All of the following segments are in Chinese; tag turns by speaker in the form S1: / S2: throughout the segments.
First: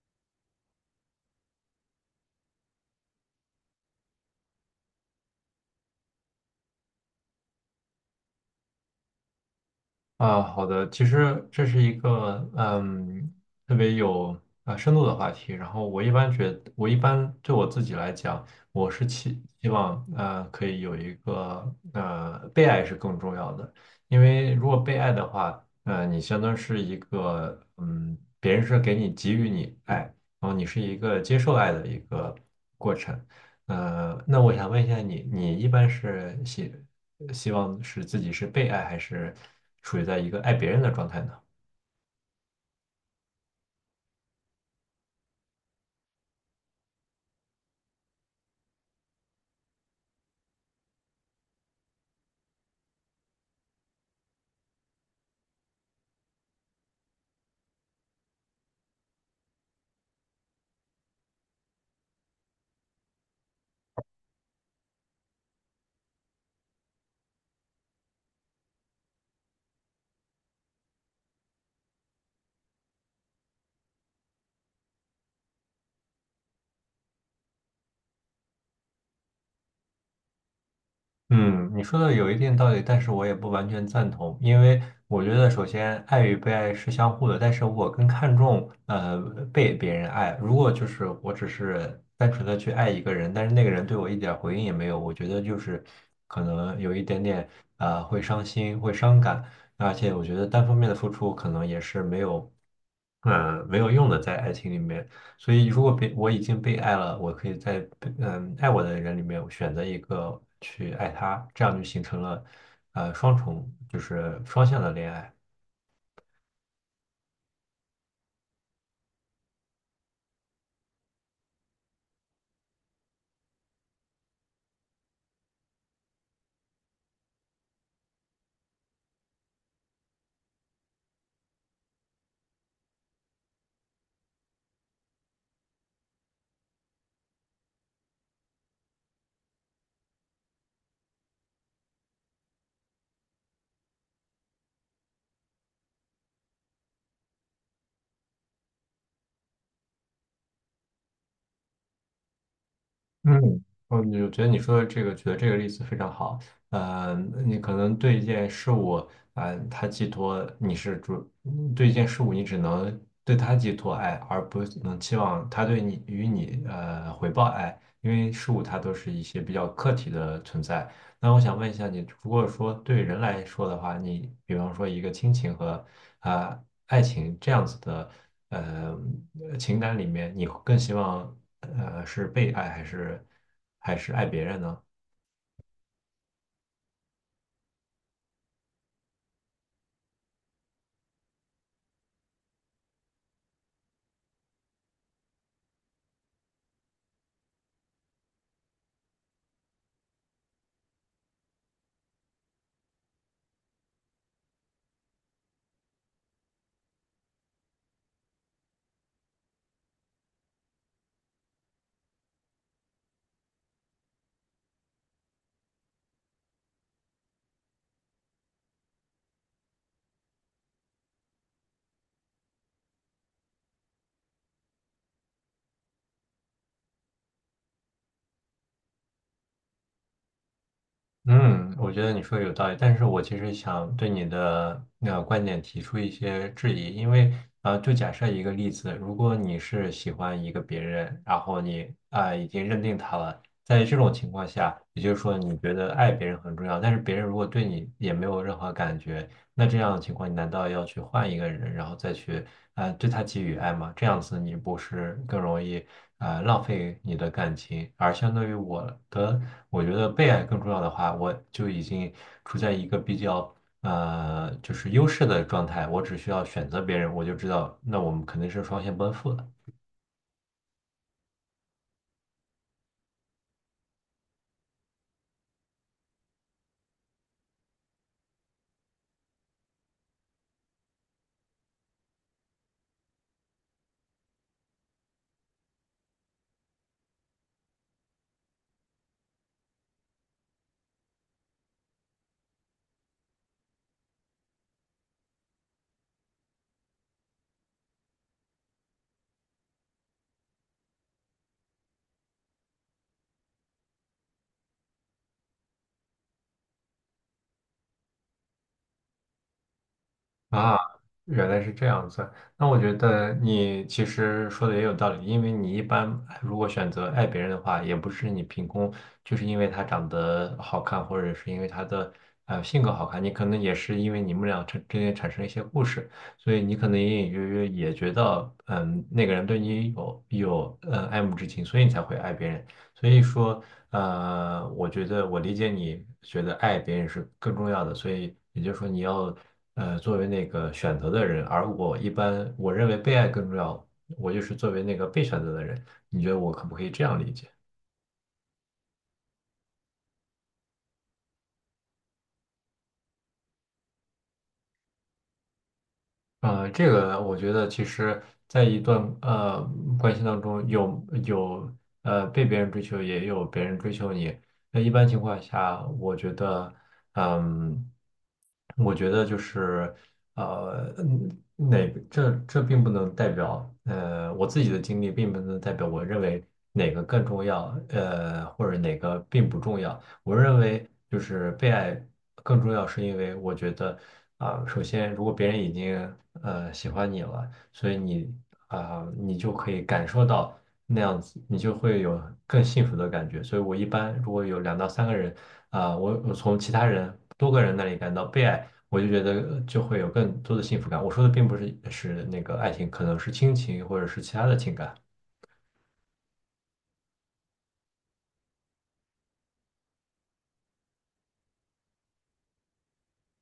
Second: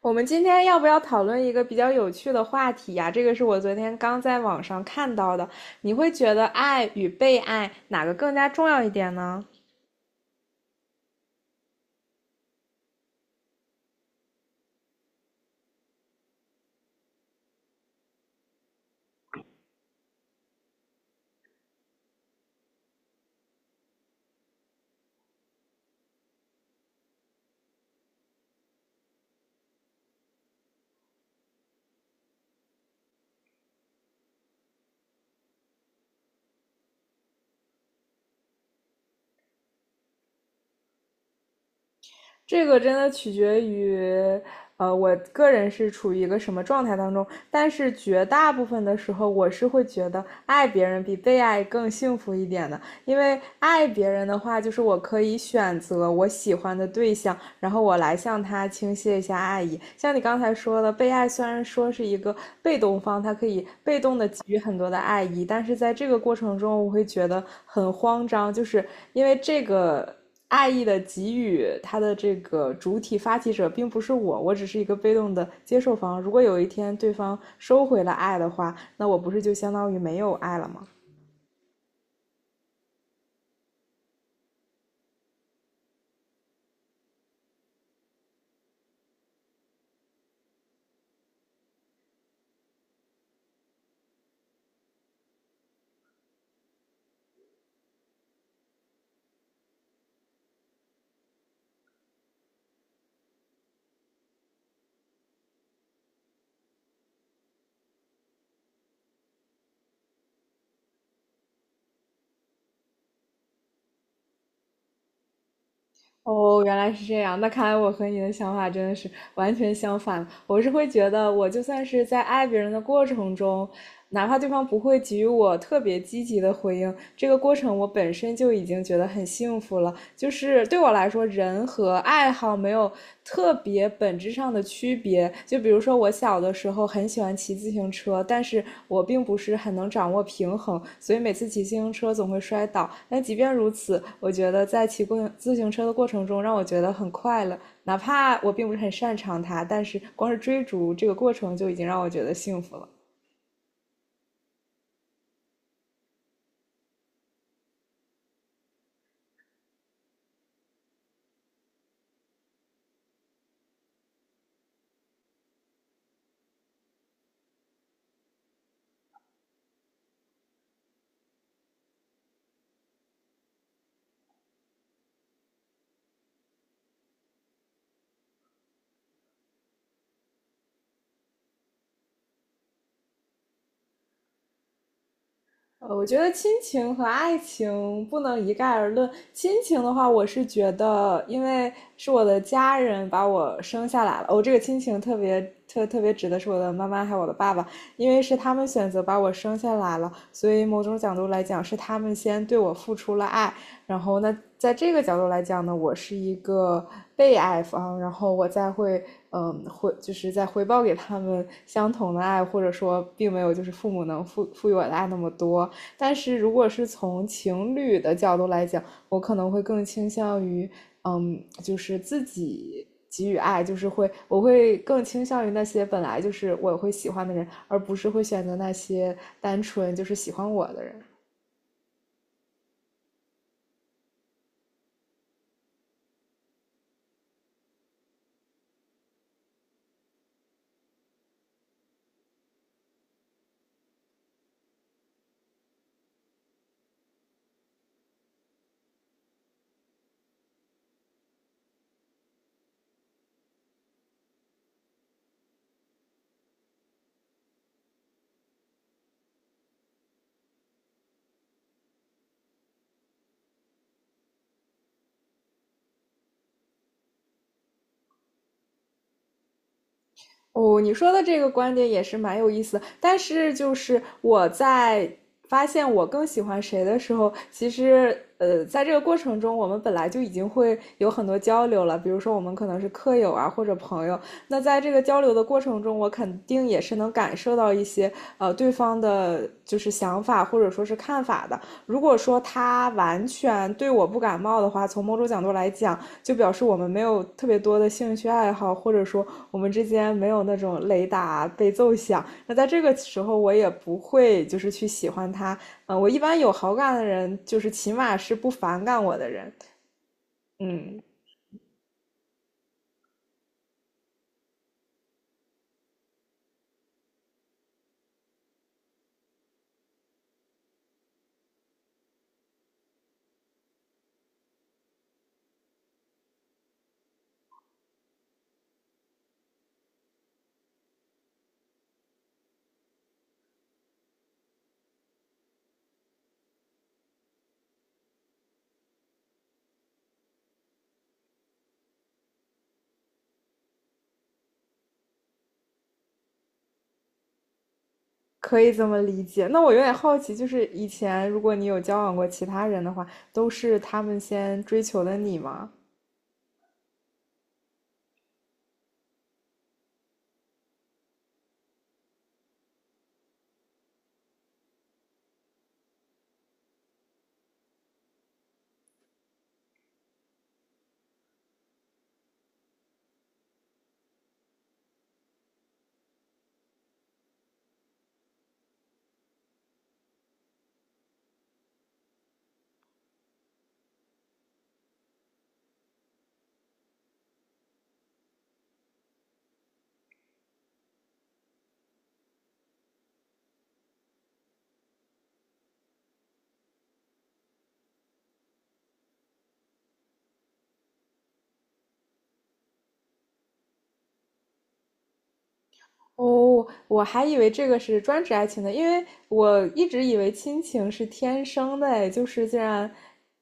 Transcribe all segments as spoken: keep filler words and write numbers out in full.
S1: 我们今天要不要讨论一个比较有趣的话题呀、这个是我昨天刚在网上看到的。你会觉得爱与被爱哪个更加重要一点呢？
S2: 啊，好的，其实这是一个嗯特别有啊深度的话题。然后我一般觉得我一般对我自己来讲，我是期希望呃可以有一个呃被爱是更重要的，因为如果被爱的话，呃你相当是一个嗯别人是给你给予你爱，然后你是一个接受爱的一个过程。呃，那我想问一下你，你一般是写？希望是自己是被爱，还是处于在一个爱别人的状态呢？
S1: 这个真的取决于，呃，我个人是处于一个什么状态当中。但是绝大部分的时候，我是会觉得爱别人比被爱更幸福一点的。因为爱别人的话，就是我可以选择我喜欢的对象，然后我来向他倾泻一下爱意。像你刚才说的，被爱虽然说是一个被动方，他可以被动的给予很多的爱意，但是在这个过程中，我会觉得很慌张，就是因为这个。爱意的给予，它的这个主体发起者并不是我，我只是一个被动的接受方。如果有一天对方收回了爱的话，那我不是就相当于没有爱了吗？
S2: 嗯，你说的有一定道理，但是我也不完全赞同，因为我觉得首先爱与被爱是相互的，但是我更看重呃被别人爱。如果就是我只是单纯的去爱一个人，但是那个人对我一点儿回应也没有，我觉得就是可能有一点点呃会伤心，会伤感，而且我觉得单方面的付出可能也是没有嗯、呃没有用的，在爱情里面。所以，如果被我已经被爱了，我可以在被嗯爱我的人里面我选择一个去爱他，这样就形成了呃双重，就是双向的恋爱。
S1: 哦，原来是这样。那看来我和你的想法真的是完全相反。我是会觉得，我就算是在爱别人的过程中，哪怕对方不会给予我特别积极的回应，这个过程我本身就已经觉得很幸福了。就是对我来说，人和爱好没有特别本质上的区别。就比如说，我小的时候很喜欢骑自行车，但是我并不是很能掌握平衡，所以每次骑自行车总会摔倒。但即便如此，我觉得在骑过自行车的过程中，让我觉得很快乐。哪怕我并不是很擅长它，但是光是追逐这个过程就已经让我觉得幸福了。
S2: 嗯，我就觉得你说的这个，举的这个例子非常好。呃，你可能对一件事物，啊，它寄托你是主，嗯对一件事物你只能对它寄托爱，而不能期望他对你与你呃回报爱，因为事物它都是一些比较客体的存在。那我想问一下你，如果说对人来说的话，你比方说一个亲情和啊、呃爱情这样子的呃情感里面，你更希望呃是被爱还是还是爱别人呢？
S1: 呃，我觉得亲情和爱情不能一概而论。亲情的话，我是觉得，因为是我的家人把我生下来了，我、这个亲情特别特特别指的是我的妈妈还有我的爸爸，因为是他们选择把我生下来了，所以某种角度来讲，是他们先对我付出了爱。然后呢，在这个角度来讲呢，我是一个被爱方，然后我再会，嗯，回就是再回报给他们相同的爱，或者说并没有就是父母能赋赋予我的爱那么多。但是如果是从情侣的角度来讲，我可能会更倾向于，嗯，就是自己给予爱，就是会，我会更倾向于那些本来就是我会喜欢的人，而不是会选择那些单纯就是喜欢我的人。
S2: 嗯，我觉得你说的有道理，但是我其实想对你的那个观点提出一些质疑，因为啊，就假设一个例子，如果你是喜欢一个别人，然后你啊、已经认定他了，在这种情况下，也就是说你觉得爱别人很重要，但是别人如果对你也没有任何感觉，那这样的情况，你难道要去换一个人，然后再去啊、呃对他给予爱吗？这样子你不是更容易啊、呃浪费你的感情？而相对于我的，我觉得被爱更重要的话，我就已经处在一个比较呃就是优势的状态，我只需要选择别人，我就知道那我们肯定是双向奔赴的。
S1: 哦，你说的这个观点也是蛮有意思的但是就是我在发现我更喜欢谁的时候，其实呃，在这个过程中，我们本来就已经会有很多交流了，比如说我们可能是客友啊或者朋友，那在这个交流的过程中，我肯定也是能感受到一些呃对方的就是想法或者说是看法的。如果说他完全对我不感冒的话，从某种角度来讲，就表示我们没有特别多的兴趣爱好，或者说我们之间没有那种雷打被奏响。那在这个时候，我也不会就是去喜欢他。嗯、呃我一般有好感的人，就是起码是不反感我的人。
S2: 啊，
S1: 嗯，
S2: 原来是这样子。那我觉得你其实说的也有道理，因为你一般如果选择爱别人的话，也不是你凭空，就是因为他长得好看，或者是因为他的呃性格好看，你可能也是因为你们俩之之间产生一些故事，所以你可能隐隐约约也觉得，嗯，那个人对你有有呃爱慕之情，所以你才会爱别人。所以说，呃，我觉得我理解你觉得爱别人是更重要的，所以也就是说你要呃作为那个选择的人，而我一般我认为被爱更重要，我就是作为那个被选择的人，你觉得我可不可以这样理解？
S1: 可以这么理解。那我有点好奇，就是以前如果你有交往过其他人的话，都是他们先追求的你吗？
S2: 呃，这个我觉得其实，在一段呃关系当中有，有呃被别人追求，也有别人追求你。那一般情况下，我觉得，嗯，我觉得就是呃，嗯哪个这这并不能代表呃我自己的经历，并不能代表我认为哪个更重要，呃，或者哪个并不重要。我认为就是被爱更重要，是因为我觉得啊、首先如果别人已经呃喜欢你了，所以你啊、你就可以感受到那样子，你就会有更幸福的感觉。所以我一般如果有两到三个人啊、我我从其他人多个人那里感到被爱。我就觉得呃就会有更多的幸福感。我说的并不是是那个爱情，可能是亲情或者是其他的情感。
S1: 哦，我还以为这个是专指爱情的，因为我一直以为亲情是天生的，哎，就是既然，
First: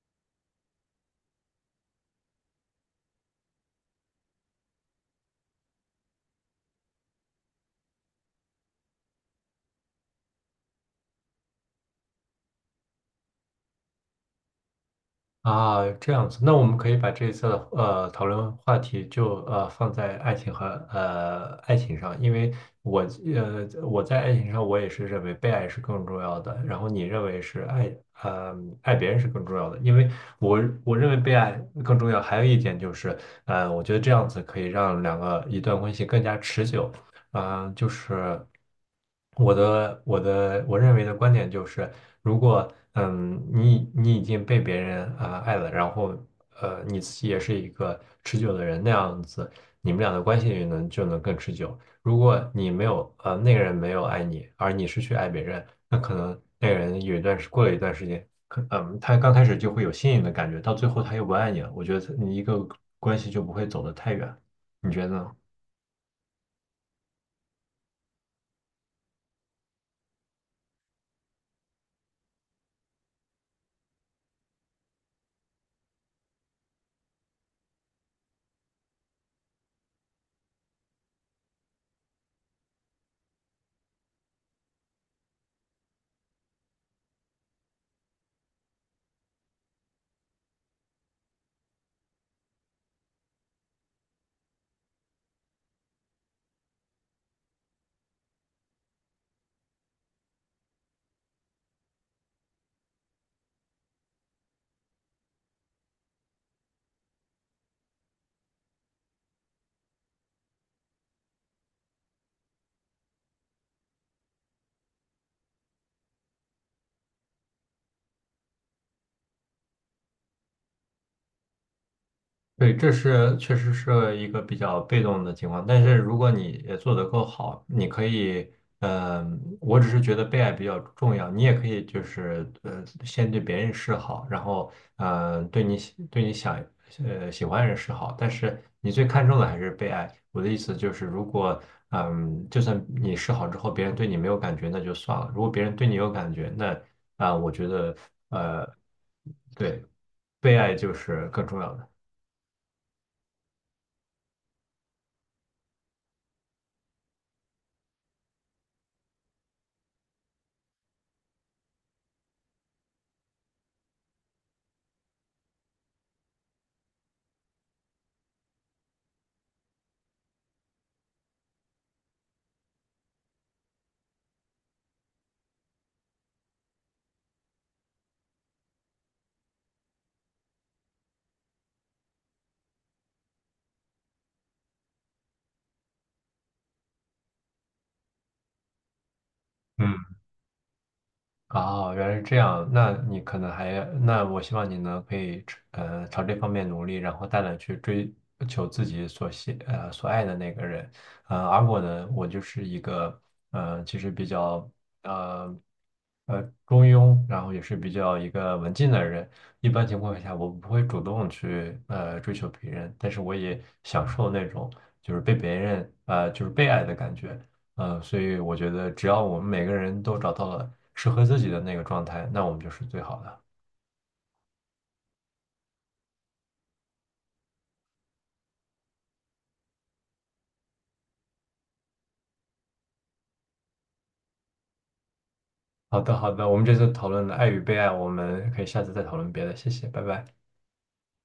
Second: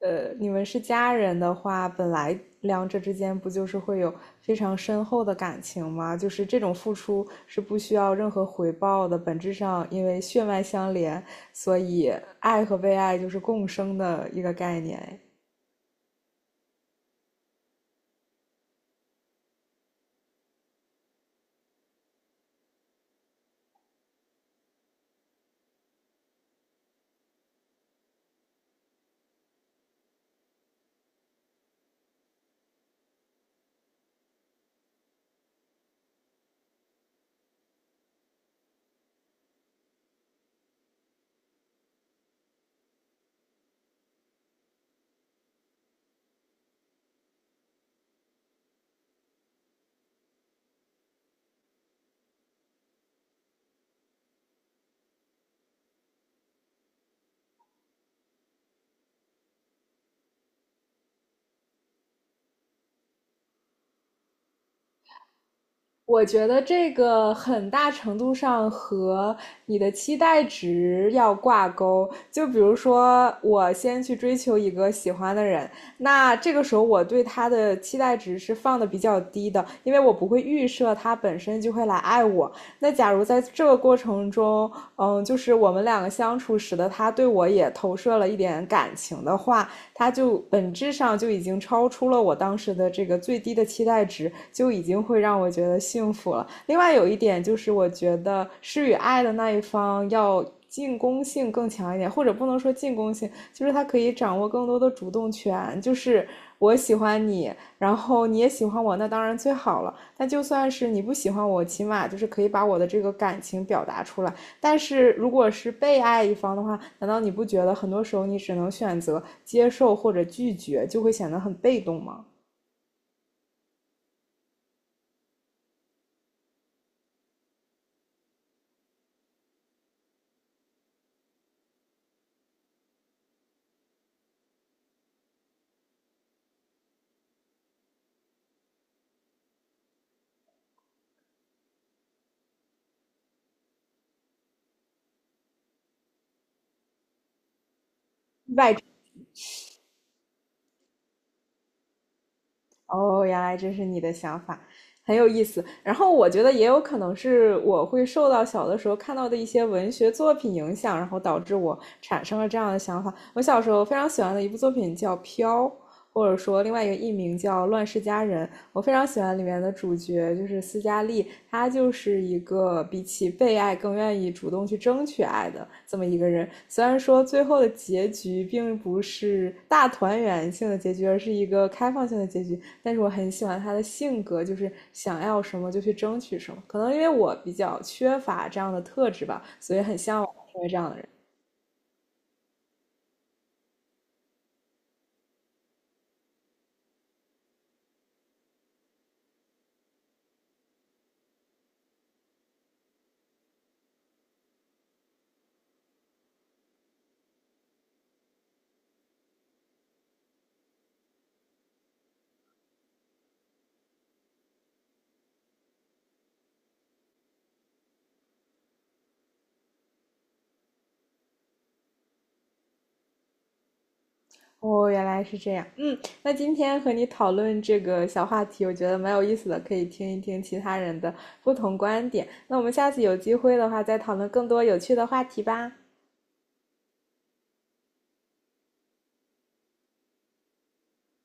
S1: 呃，你们是家人的话，本来两者之间不就是会有非常深厚的感情吗？就是这种付出是不需要任何回报的，本质上因为血脉相连，所以爱和被爱就是共生的一个概念，哎
S2: 啊，这样子，那我们可以把这一次的呃讨论话题就呃放在爱情和呃爱情上，因为我呃我在爱情上我也是认为被爱是更重要的，然后你认为是爱呃爱别人是更重要的，因为我我认为被爱更重要，还有一点就是呃我觉得这样子可以让两个一段关系更加持久，啊、就是我的我的我认为的观点就是。如果嗯，你你已经被别人啊、呃爱了，然后呃你自己也是一个持久的人，那样子你们俩的关系也能就能更持久。如果你没有呃那个人没有爱你，而你是去爱别人，那可能那个人有一段时过了一段时间，可嗯他刚开始就会有吸引的感觉，到最后他又不爱你了。我觉得你一个关系就不会走得太远，你觉得呢？
S1: 我觉得这个很大程度上和你的期待值要挂钩。就比如说，我先去追求一个喜欢的人，那这个时候我对他的期待值是放的比较低的，因为我不会预设他本身就会来爱我。那假如在这个过程中，嗯，就是我们两个相处，使得他对我也投射了一点感情的话，它就本质上就已经超出了我当时的这个最低的期待值，就已经会让我觉得幸福了。另外有一点就是，我觉得施与爱的那一方要。进攻性更强一点，或者不能说进攻性，就是他可以掌握更多的主动权。就是我喜欢你，然后你也喜欢我，那当然最好了。那就算是你不喜欢我，起码就是可以把我的这个感情表达出来。但是如果是被爱一方的话，难道你不觉得很多时候你只能选择接受或者拒绝，就会显得很被动吗？
S2: 对，这是确实是一个比较被动的情况，但是如果你也做得够好，你可以，嗯、我只是觉得被爱比较重要，你也可以就是呃，先对别人示好，然后呃，对你喜对你想呃喜欢的人示好，但是你最看重的还是被爱。我的意思就是，如果嗯、就算你示好之后，别人对你没有感觉，那就算了；如果别人对你有感觉，那啊、我觉得呃，
S1: 外，
S2: 对，被爱就是更重要的。
S1: 哦，原来这是你的想法，很有意思。然后我觉得也有可能是我会受到小的时候看到的一些文学作品影响，然后导致我产生了这样的想法。我小时候非常喜欢的一部作品叫《飘》。或者说另外一个艺名叫《乱世佳人》，我非常喜欢里面的主角，就是斯嘉丽，她就是一个比起被爱更愿意主动去争取爱的这么一个人。虽然说最后的结局并不是大团圆性的结局，而是一个开放性的结局，但是我很喜欢她的性格，就是想要什么就去争取什么。可能因为我比较缺乏这样的特质吧，所以很
S2: 嗯。
S1: 向往成为这样的人。
S2: 啊哦，原来是这样。那你可能还，那我希望你呢，可以呃朝这方面努力，然后大胆去追求自己所喜呃所爱的那个人。呃，而我呢，我就是一个呃其实比较呃呃中庸，然后也是比较一个文静的人。一般情况下，我不会主动去呃追求别人，但是我也享受那种就是被别人呃就是被爱的感觉。呃，所以我觉得只要我们每个人都找到了适合自己的那个状态，那我们就是最好的。
S1: 哦，原来是这样。嗯，那今天和你讨论这个小话题，我觉得蛮有意思的，可以听一听其他人的不同观点。那我们下次有机会的话，再讨论更多有趣的话题吧。
S2: 好的，好的，我们这次讨论了爱与被爱，我们可以下次再讨论别的，谢谢，拜拜。